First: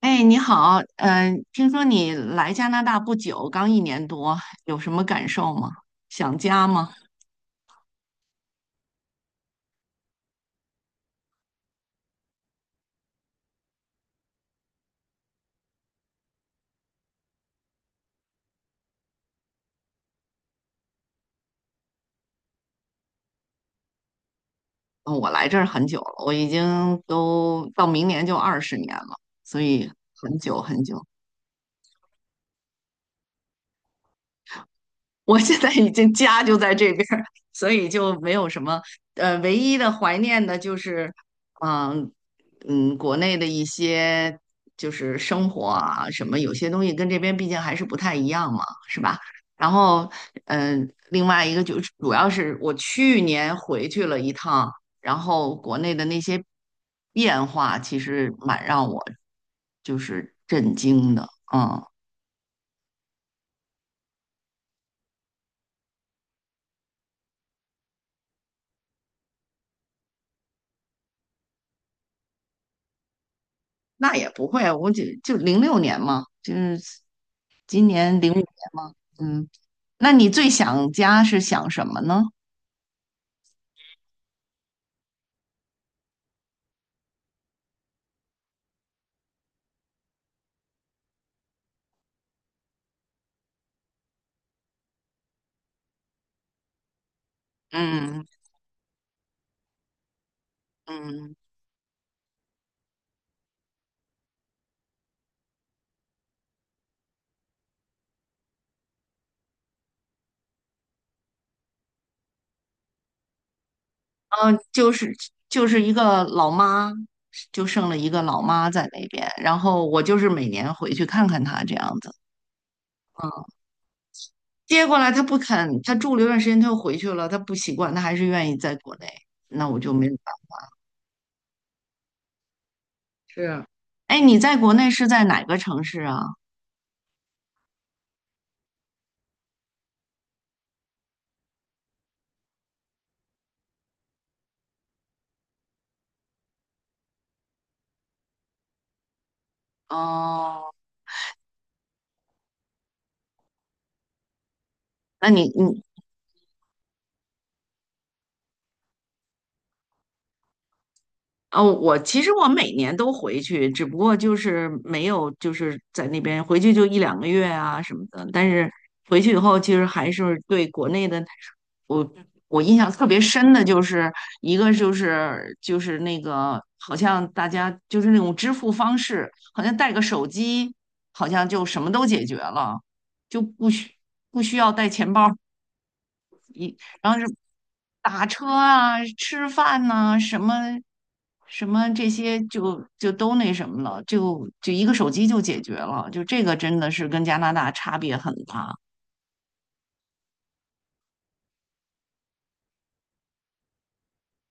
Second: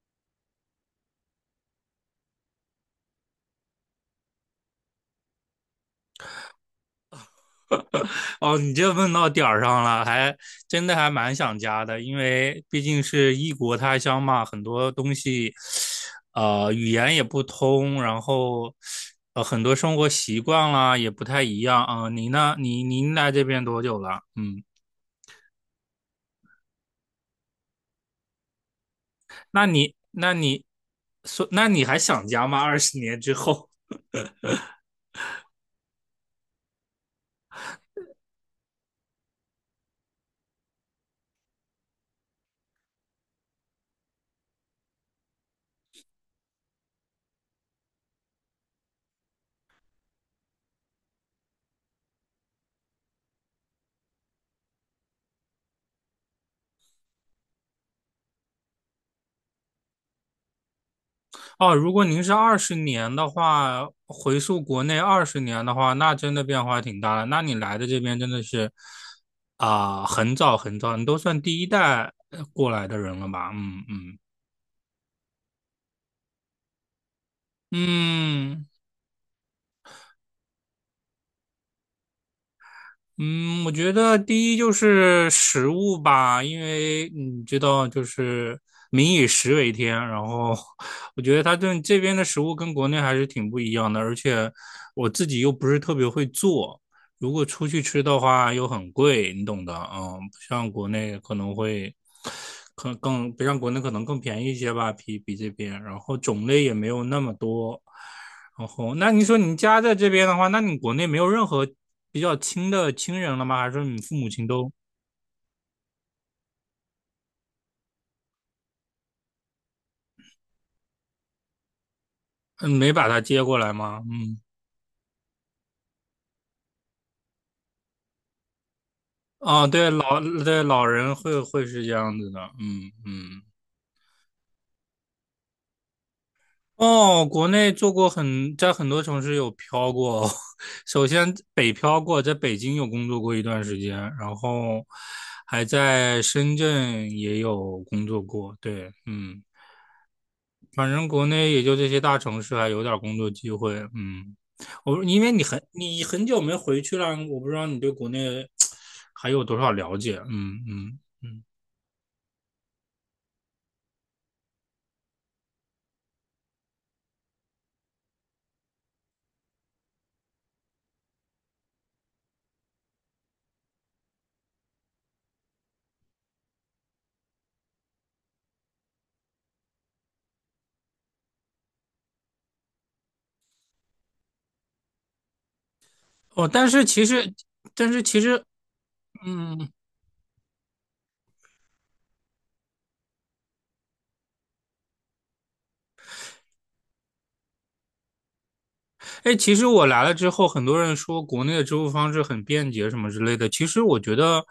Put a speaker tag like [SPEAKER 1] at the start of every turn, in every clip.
[SPEAKER 1] 哎，你好，听说你来加拿大不久，刚1年多，有什么感受吗？想家吗？
[SPEAKER 2] 哦，你这问到点儿上了，还真的还蛮想家的，因为毕竟是异国他乡嘛，很多东西，语言也不通，然后很多生活习惯啦也不太一样啊。你呢？你您来这边多久了？嗯，
[SPEAKER 1] 嗯我来这儿很久了，我已经都到明年就二十年了，所
[SPEAKER 2] 那
[SPEAKER 1] 以
[SPEAKER 2] 你那
[SPEAKER 1] 很久
[SPEAKER 2] 你
[SPEAKER 1] 很久。
[SPEAKER 2] 说，那你还想家吗？二十年之后？
[SPEAKER 1] 我现在已经家就在这边儿，所以就没有什么唯一的怀念的就是，嗯、国内的一些就是生活啊什么，有些东西跟这边毕竟还是不太一样嘛，是吧？然后另外一个就是主要是我去年回去了一趟，然后国内的那些变化其实蛮让我就是震惊的，
[SPEAKER 2] 哦，
[SPEAKER 1] 嗯。
[SPEAKER 2] 如果您是二十年的话，回溯国内二十年的话，那真的变化挺大的。那你来的这边真的是啊、很早很早，你都算第一代过来的人了吧？嗯
[SPEAKER 1] 那
[SPEAKER 2] 嗯
[SPEAKER 1] 也不会啊，我就06年嘛，就是今年05年
[SPEAKER 2] 嗯。
[SPEAKER 1] 嘛，嗯，那你最想家是想什么呢？
[SPEAKER 2] 嗯，我觉得第一就是食物吧，因为你知道，就是民以食为天。然后，我觉得它这边的食物跟国内还是挺不一样的，而且我自己又不是特别会做，如果出去吃的
[SPEAKER 1] 嗯
[SPEAKER 2] 话又很贵，你懂的。嗯，不像国内
[SPEAKER 1] 嗯，
[SPEAKER 2] 可能会，可能更不像国内可能更便宜一些吧，比这边。然后种类也没有那么多。然后，那你说你家在这边的话，那你国内没有任何比较亲的亲人了吗？还是你父母亲
[SPEAKER 1] 嗯，
[SPEAKER 2] 都
[SPEAKER 1] 就是就是一个老妈，就剩了一个老妈在那边，然后我就是每年回去看看她这样子。
[SPEAKER 2] 嗯没把他接过来吗？嗯，
[SPEAKER 1] 接过来她不肯，她住了一段时间，她又回去了，她不习惯，她还是愿意在国内，
[SPEAKER 2] 哦，
[SPEAKER 1] 那我
[SPEAKER 2] 对，
[SPEAKER 1] 就没有办法。
[SPEAKER 2] 老人会是这样子的，嗯嗯。
[SPEAKER 1] 是。哎，你在国内是在哪个城市啊？
[SPEAKER 2] 哦，国内做过很，在很多城市有漂过。首先北漂过，在北京有工作过一段时间，然后还在深圳也有工作过。对，嗯。
[SPEAKER 1] 哦，
[SPEAKER 2] 反正国内也就这些大城市还有点工作机会，嗯，我因
[SPEAKER 1] 那
[SPEAKER 2] 为你
[SPEAKER 1] 你
[SPEAKER 2] 很
[SPEAKER 1] 你
[SPEAKER 2] 你很久没回去了，我不知道你对国内还有多少了解，嗯嗯嗯，
[SPEAKER 1] 哦，我其实每年都回去，只不过就是没有就是在那边回去就一两个月啊什么的。但是回去以后，其实还是对国内的，我我印象特别深的就是一个就是那个好像大家就是那种支付方式，好像带个手机，好像就什么都解决了，就不需要带钱包
[SPEAKER 2] 哦，但是其
[SPEAKER 1] 然后是
[SPEAKER 2] 实但是其
[SPEAKER 1] 打
[SPEAKER 2] 实，
[SPEAKER 1] 车啊、吃
[SPEAKER 2] 嗯，
[SPEAKER 1] 饭呐、什么什么这些就都那什么了，就一个手机就解决了，就这个真的是跟加拿大差别很大。
[SPEAKER 2] 哎，其实我来了之后，很多人说国内的支付方式很便捷什么之类的。其实我觉得，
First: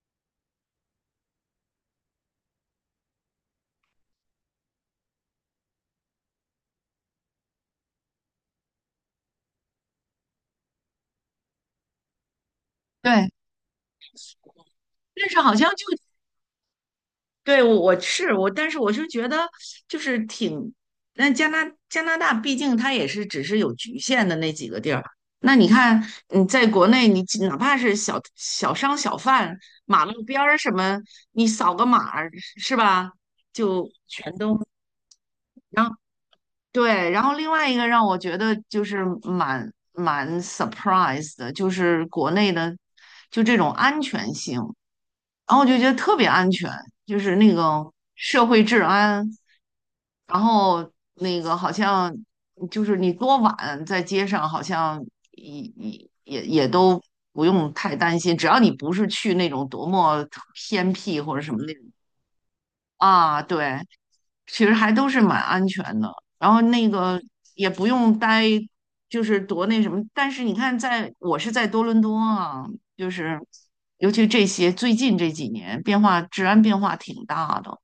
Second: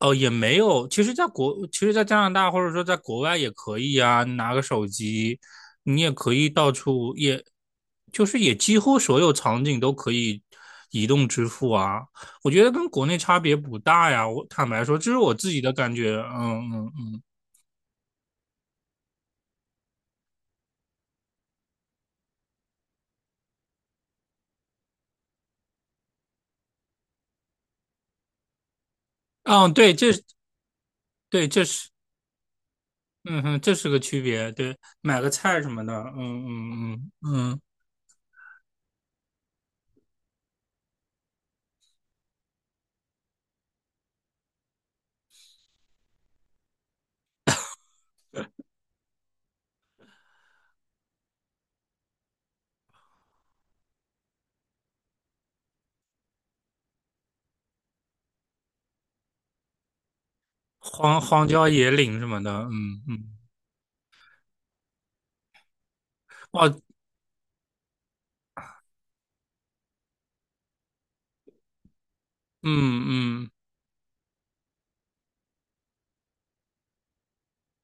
[SPEAKER 2] 哦，也没有。其实，其实，在加拿大或者说在国外也可以啊，你拿个手机，你也可以到处，也就是几乎所有场景都可以移动支付啊。我觉得跟国内
[SPEAKER 1] 对，
[SPEAKER 2] 差别不大呀。我坦白说，这是
[SPEAKER 1] 但
[SPEAKER 2] 我
[SPEAKER 1] 是
[SPEAKER 2] 自
[SPEAKER 1] 好
[SPEAKER 2] 己
[SPEAKER 1] 像
[SPEAKER 2] 的
[SPEAKER 1] 就
[SPEAKER 2] 感觉。嗯嗯
[SPEAKER 1] 对，我是我，但是我就觉得就是挺，那加拿大毕竟它也是只是有局限的那几个地儿。那你看你在国内，你只哪怕是小商小贩，
[SPEAKER 2] 嗯，嗯，对，
[SPEAKER 1] 马
[SPEAKER 2] 这是
[SPEAKER 1] 路边儿什么，你
[SPEAKER 2] 对，这
[SPEAKER 1] 扫个
[SPEAKER 2] 是，
[SPEAKER 1] 码儿是吧，
[SPEAKER 2] 嗯哼，这是
[SPEAKER 1] 就
[SPEAKER 2] 个区
[SPEAKER 1] 全
[SPEAKER 2] 别。
[SPEAKER 1] 都
[SPEAKER 2] 对，买个菜什么
[SPEAKER 1] 然
[SPEAKER 2] 的，
[SPEAKER 1] 后
[SPEAKER 2] 嗯嗯
[SPEAKER 1] 对。然后另
[SPEAKER 2] 嗯嗯。
[SPEAKER 1] 外一个让我觉得就是蛮 surprise 的，就是国内的就这种安全性。然后我就觉得特别安全，就是那个社会治安，然后那个好像就是你多晚在街上，好像也都不用太担心，只要你不是去那种多么偏僻
[SPEAKER 2] 荒
[SPEAKER 1] 或者
[SPEAKER 2] 荒
[SPEAKER 1] 什么
[SPEAKER 2] 郊
[SPEAKER 1] 那种。
[SPEAKER 2] 野岭什么的，嗯嗯，
[SPEAKER 1] 啊，对，其实还都是蛮安全的。然后
[SPEAKER 2] 哦，
[SPEAKER 1] 那个也不用待，就是多那什么。但是你看在，我是在多伦多啊，
[SPEAKER 2] 嗯
[SPEAKER 1] 就是
[SPEAKER 2] 嗯，
[SPEAKER 1] 尤其这些最近这几年变化，治安变化挺大的。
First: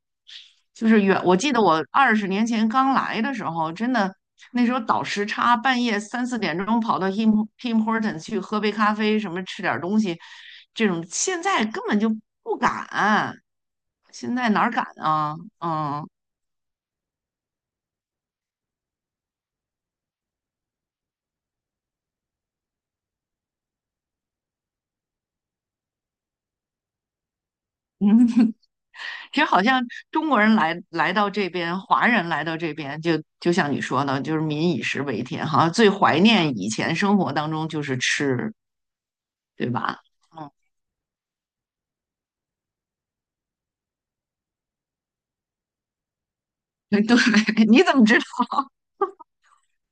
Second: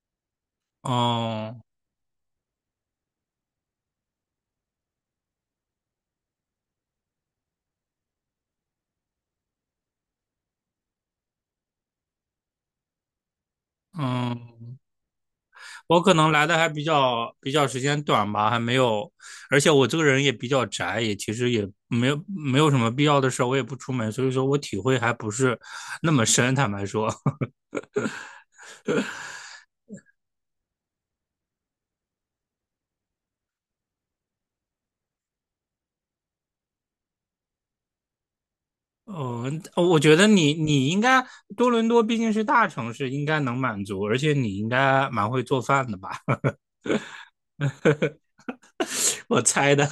[SPEAKER 1] 就是远，我记
[SPEAKER 2] 哦，
[SPEAKER 1] 得我20年前刚来的时候，真的那时候倒时差，半夜3、4点钟跑到 Tim Horton 去喝杯咖啡，什么吃点东西，这种现在根本就不敢，现在哪儿
[SPEAKER 2] 嗯，
[SPEAKER 1] 敢啊？
[SPEAKER 2] 我
[SPEAKER 1] 嗯
[SPEAKER 2] 可能来的还比较时间短吧，还没有，而且我这个人也比较宅，也其实也没有什么必要的事儿，我也不出门，所以说我体会还不是那么深，坦白说，
[SPEAKER 1] 嗯。这好像中国人来到这边，华人来到这边，就像你说的，就是民以食为天好像最怀念以前生活当中就是吃，
[SPEAKER 2] 嗯，
[SPEAKER 1] 对吧？
[SPEAKER 2] 我觉得
[SPEAKER 1] 嗯。
[SPEAKER 2] 你应该多伦多毕竟是大城市，应该能满足，而且你应该蛮会做饭的吧，
[SPEAKER 1] 对，你怎么知
[SPEAKER 2] 我猜的，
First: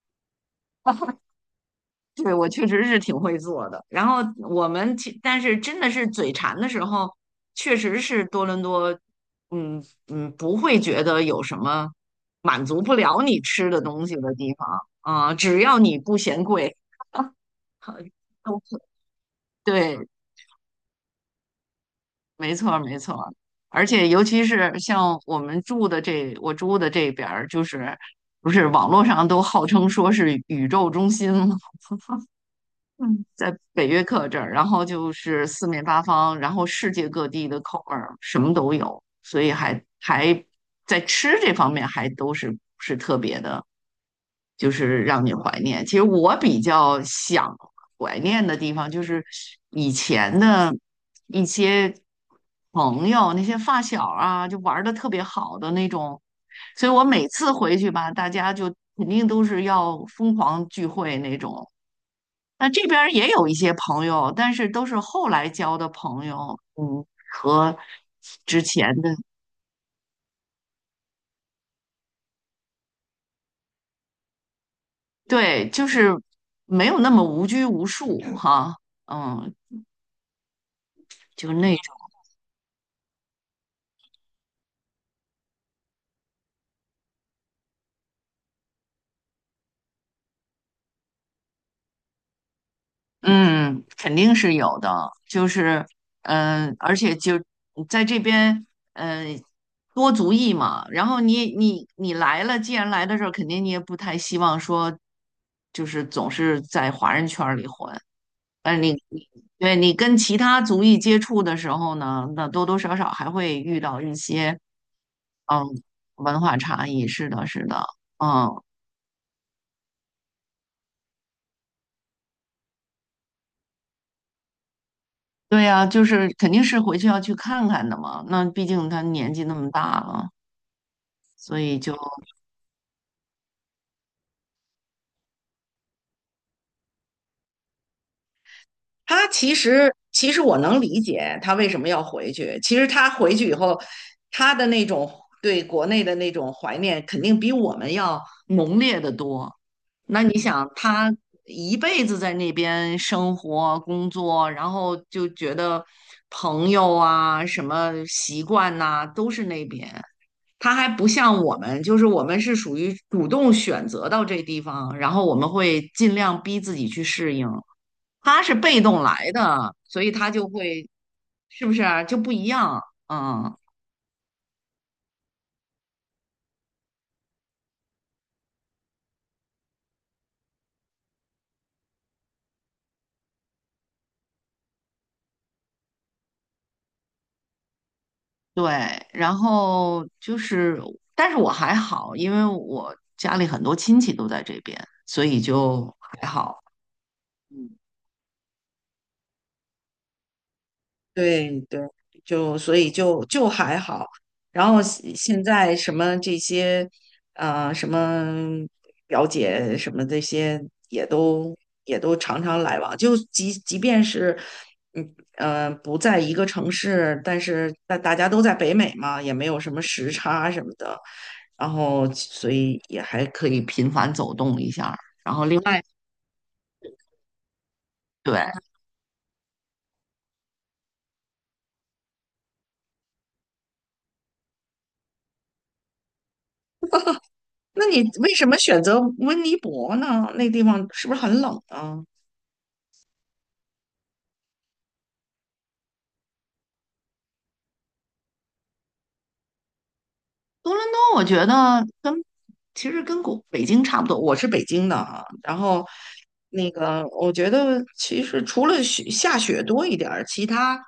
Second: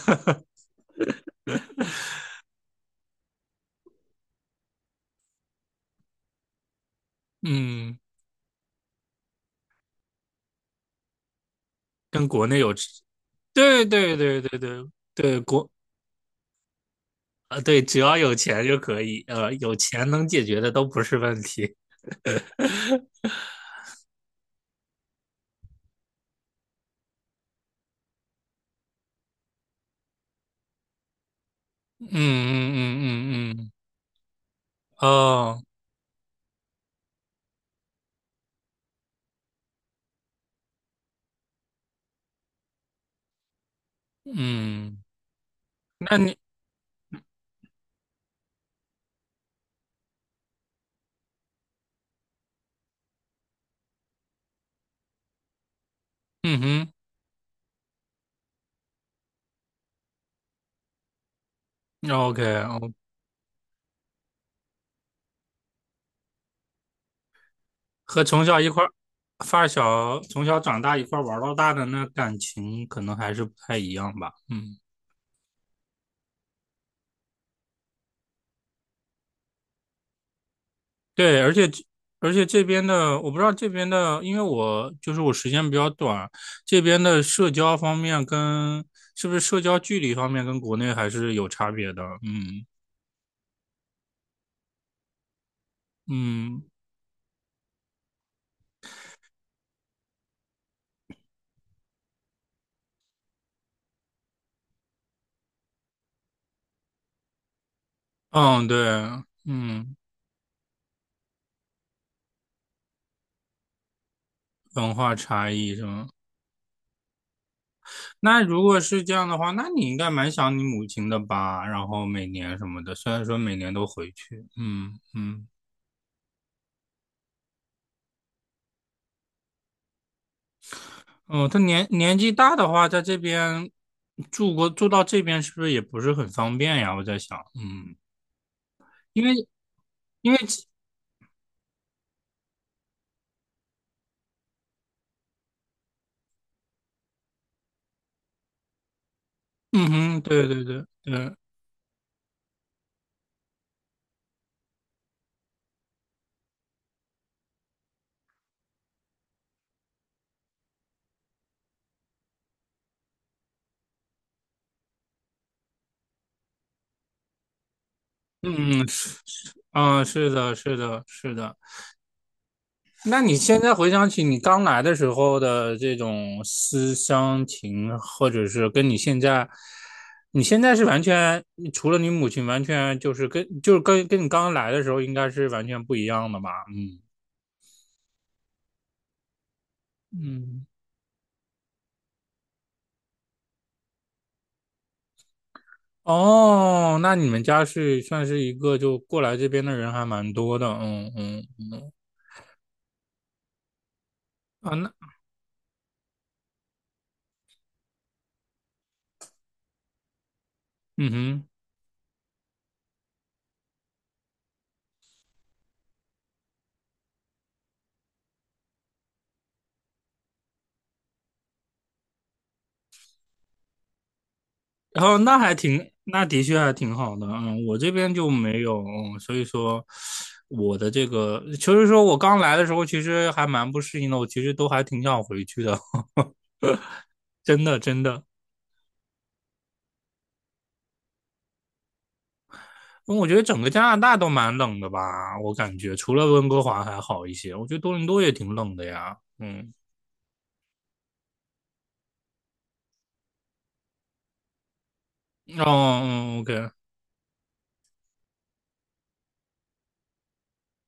[SPEAKER 1] 对，我确实是挺会做的。然后我们其，但是真的是嘴馋的时候，确
[SPEAKER 2] 嗯，
[SPEAKER 1] 实是多伦多，嗯不会觉得有什么
[SPEAKER 2] 跟国内
[SPEAKER 1] 满
[SPEAKER 2] 有
[SPEAKER 1] 足不了你吃的
[SPEAKER 2] 对
[SPEAKER 1] 东西
[SPEAKER 2] 对
[SPEAKER 1] 的
[SPEAKER 2] 对
[SPEAKER 1] 地
[SPEAKER 2] 对
[SPEAKER 1] 方
[SPEAKER 2] 对
[SPEAKER 1] 啊，
[SPEAKER 2] 对，
[SPEAKER 1] 只
[SPEAKER 2] 国
[SPEAKER 1] 要你不嫌贵，
[SPEAKER 2] 啊，对，只要有
[SPEAKER 1] 都
[SPEAKER 2] 钱
[SPEAKER 1] 可
[SPEAKER 2] 就可以，有
[SPEAKER 1] 对，
[SPEAKER 2] 钱能解决的都不是问题。
[SPEAKER 1] 没错儿没错儿。而且尤其是像我住的这边儿，就是不是网络上都号称说是宇宙中心吗？
[SPEAKER 2] 嗯嗯
[SPEAKER 1] 嗯，
[SPEAKER 2] 嗯
[SPEAKER 1] 在
[SPEAKER 2] 嗯嗯，
[SPEAKER 1] 北约克这儿，然后就是
[SPEAKER 2] 哦，
[SPEAKER 1] 四面八方，然后世界各地的口味儿什么都有，所以还在吃这方面还都是特别的，就
[SPEAKER 2] 嗯，
[SPEAKER 1] 是让你怀念。其实
[SPEAKER 2] 那你，
[SPEAKER 1] 我比较想怀念的地方就是以前的一些朋友，那些发小啊，就玩的特别好的那种，
[SPEAKER 2] 嗯
[SPEAKER 1] 所
[SPEAKER 2] 哼
[SPEAKER 1] 以我每次回去吧，大家就肯定都是要疯狂聚会那种。
[SPEAKER 2] ，OK，那，OK，
[SPEAKER 1] 那这
[SPEAKER 2] 哦，
[SPEAKER 1] 边儿也有一些朋友，但是都是后来交的朋友，和
[SPEAKER 2] 和从小
[SPEAKER 1] 之
[SPEAKER 2] 一块儿
[SPEAKER 1] 前的，
[SPEAKER 2] 发小，从小长大一块儿玩儿到大的那感情，可能还是不太一样吧。嗯。
[SPEAKER 1] 对，就是没有那么无拘无束哈，嗯，
[SPEAKER 2] 对，
[SPEAKER 1] 就那种，
[SPEAKER 2] 而且这边的，我不知道这边的，因为我就是我时间比较短，这边的社交方面跟是不是社交距离方面跟国内还是有差别的，嗯
[SPEAKER 1] 嗯，肯定是有的，就是，
[SPEAKER 2] 嗯
[SPEAKER 1] 而且就在这边，嗯，多族裔嘛，然后你来了，既然来的时候，肯定你也不太希望说，就是总是在华人圈儿里混。
[SPEAKER 2] 嗯，
[SPEAKER 1] 呃，
[SPEAKER 2] 对，
[SPEAKER 1] 你你对你
[SPEAKER 2] 嗯，
[SPEAKER 1] 跟其他族裔接触的时候呢，那多多少少还会遇到一些
[SPEAKER 2] 文化差
[SPEAKER 1] 嗯
[SPEAKER 2] 异是吗？
[SPEAKER 1] 文化差异。是的，是的。
[SPEAKER 2] 那
[SPEAKER 1] 嗯。
[SPEAKER 2] 如果是这样的话，那你应该蛮想你母亲的吧？然后每年什么的，虽然说每年都回去，嗯嗯。
[SPEAKER 1] 对呀，就是肯定是回去要去看看的嘛。那毕竟他年纪那么大了，
[SPEAKER 2] 哦，他
[SPEAKER 1] 所以
[SPEAKER 2] 年
[SPEAKER 1] 就
[SPEAKER 2] 年纪大的话，在这边住到这边是不是也不是很方便呀？我在想，嗯，因
[SPEAKER 1] 他
[SPEAKER 2] 为
[SPEAKER 1] 其实，其
[SPEAKER 2] 因为
[SPEAKER 1] 实我能理解他为什么要回去。其实他回去以后，他的那种对国内的那种怀念，肯定比我们要浓烈的多。
[SPEAKER 2] 嗯哼，
[SPEAKER 1] 那你
[SPEAKER 2] 对对
[SPEAKER 1] 想，
[SPEAKER 2] 对
[SPEAKER 1] 他
[SPEAKER 2] 对，
[SPEAKER 1] 一辈子在那边生活、工作，然后就觉得朋友啊、什么习惯呐、都是那边。他还不像我们，就是我们是属于主动选择到这地方，然后我们会尽量逼自己去适应。他是被
[SPEAKER 2] 嗯
[SPEAKER 1] 动
[SPEAKER 2] 是
[SPEAKER 1] 来
[SPEAKER 2] 是
[SPEAKER 1] 的，
[SPEAKER 2] 啊，
[SPEAKER 1] 所以他
[SPEAKER 2] 是
[SPEAKER 1] 就
[SPEAKER 2] 的，是
[SPEAKER 1] 会，
[SPEAKER 2] 的，是的。
[SPEAKER 1] 是不是啊就不一样？
[SPEAKER 2] 那你
[SPEAKER 1] 嗯，
[SPEAKER 2] 现在回想起你刚来的时候的这种思乡情，或者是跟你现在，你现在是完全除了你母亲，完全就是跟你刚来的时候应该是完全不一样的吧？
[SPEAKER 1] 对。然后就
[SPEAKER 2] 嗯
[SPEAKER 1] 是，但是我还好，因为我家里很多亲戚都在这边，所以就还好。
[SPEAKER 2] 哦，那你们家
[SPEAKER 1] 嗯。
[SPEAKER 2] 是算是一个就过来这边的人还蛮多的，嗯嗯
[SPEAKER 1] 对对，
[SPEAKER 2] 嗯，
[SPEAKER 1] 就所以就还好。然
[SPEAKER 2] 啊
[SPEAKER 1] 后
[SPEAKER 2] 那
[SPEAKER 1] 现在什么这些，什么表姐什么这些也
[SPEAKER 2] 嗯哼，
[SPEAKER 1] 都也都常常来往。就即便是，不在一个城市，但是大家都在北美嘛，也没有什么时差什么的，然后所以也还可以频繁走动一下儿
[SPEAKER 2] 然后
[SPEAKER 1] 然
[SPEAKER 2] 那
[SPEAKER 1] 后
[SPEAKER 2] 还
[SPEAKER 1] 另外，
[SPEAKER 2] 挺，那的确还挺好的，嗯，我这边就
[SPEAKER 1] 对。
[SPEAKER 2] 没有，嗯所以说我的这个就是说我刚来的时候其实还蛮不适应的，我其实都还挺想回去的，真的
[SPEAKER 1] 那
[SPEAKER 2] 真
[SPEAKER 1] 你
[SPEAKER 2] 的，
[SPEAKER 1] 为什么选择温尼伯呢？那地方是不是很冷呢？
[SPEAKER 2] 因为我觉得整个加拿大都蛮冷的吧，我感觉除了温哥华还好一些，我觉得多伦多也挺冷的呀，嗯，
[SPEAKER 1] 多伦多，我觉得其实跟北京差不多。我是北京的啊，然后
[SPEAKER 2] 哦嗯嗯
[SPEAKER 1] 那
[SPEAKER 2] ，OK。
[SPEAKER 1] 个我觉得其实除了下雪多一点儿，其他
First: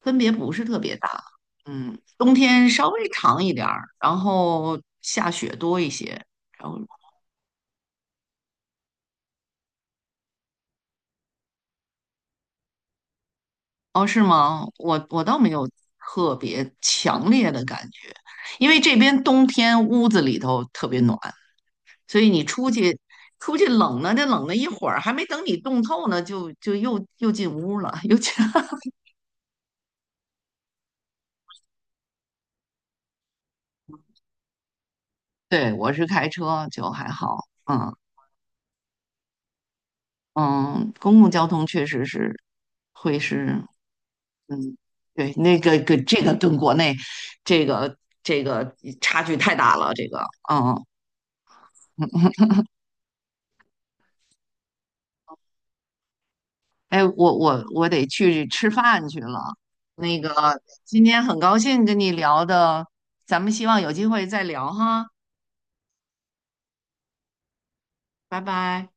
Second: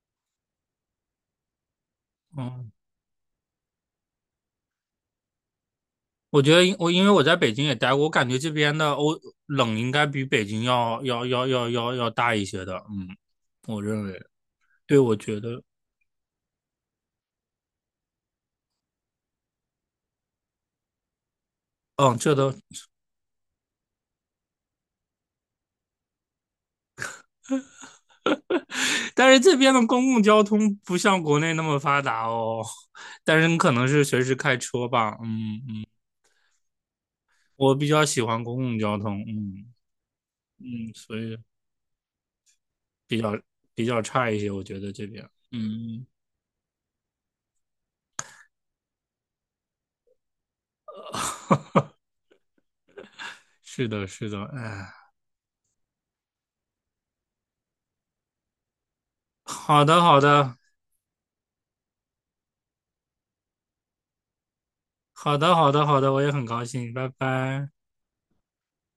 [SPEAKER 1] 分别不是特别大。冬天
[SPEAKER 2] 嗯。
[SPEAKER 1] 稍微长一点儿，然后下雪多一些。
[SPEAKER 2] 我觉得
[SPEAKER 1] 然后
[SPEAKER 2] 因为我在北京也待过，我感觉这边的欧冷应该比北京要大一些的，嗯，我认
[SPEAKER 1] 哦，
[SPEAKER 2] 为，
[SPEAKER 1] 是吗？
[SPEAKER 2] 对，
[SPEAKER 1] 我
[SPEAKER 2] 我
[SPEAKER 1] 我倒
[SPEAKER 2] 觉
[SPEAKER 1] 没
[SPEAKER 2] 得，
[SPEAKER 1] 有特别强烈的感觉，因为这边冬天屋子里头特别暖。
[SPEAKER 2] 嗯，
[SPEAKER 1] 所以
[SPEAKER 2] 这
[SPEAKER 1] 你
[SPEAKER 2] 都，
[SPEAKER 1] 出去冷呢，这冷了一会儿，还没等你冻透呢，就又进屋了，又进。
[SPEAKER 2] 但是这边的公共交通不像国内那么发达哦，但是你可能是随时开车吧，嗯，
[SPEAKER 1] 对，
[SPEAKER 2] 嗯
[SPEAKER 1] 我是开车，就还好。
[SPEAKER 2] 我比
[SPEAKER 1] 嗯
[SPEAKER 2] 较喜欢公共交通，嗯嗯，
[SPEAKER 1] 嗯，
[SPEAKER 2] 所
[SPEAKER 1] 公共
[SPEAKER 2] 以
[SPEAKER 1] 交通确实是
[SPEAKER 2] 比
[SPEAKER 1] 会
[SPEAKER 2] 较
[SPEAKER 1] 是，
[SPEAKER 2] 比较差一些，我
[SPEAKER 1] 嗯，
[SPEAKER 2] 觉得这边，
[SPEAKER 1] 对，那个跟
[SPEAKER 2] 嗯，
[SPEAKER 1] 这个跟国内这个这个差距太大了，这个嗯，
[SPEAKER 2] 是的，是的，哎，
[SPEAKER 1] 哎，我得去吃饭去了。
[SPEAKER 2] 好的，
[SPEAKER 1] 那
[SPEAKER 2] 好的，
[SPEAKER 1] 个今天很高兴跟你聊的，咱们希望有机会再聊哈，
[SPEAKER 2] 好的，好的，好的，我也很高兴，拜拜。
[SPEAKER 1] 拜拜。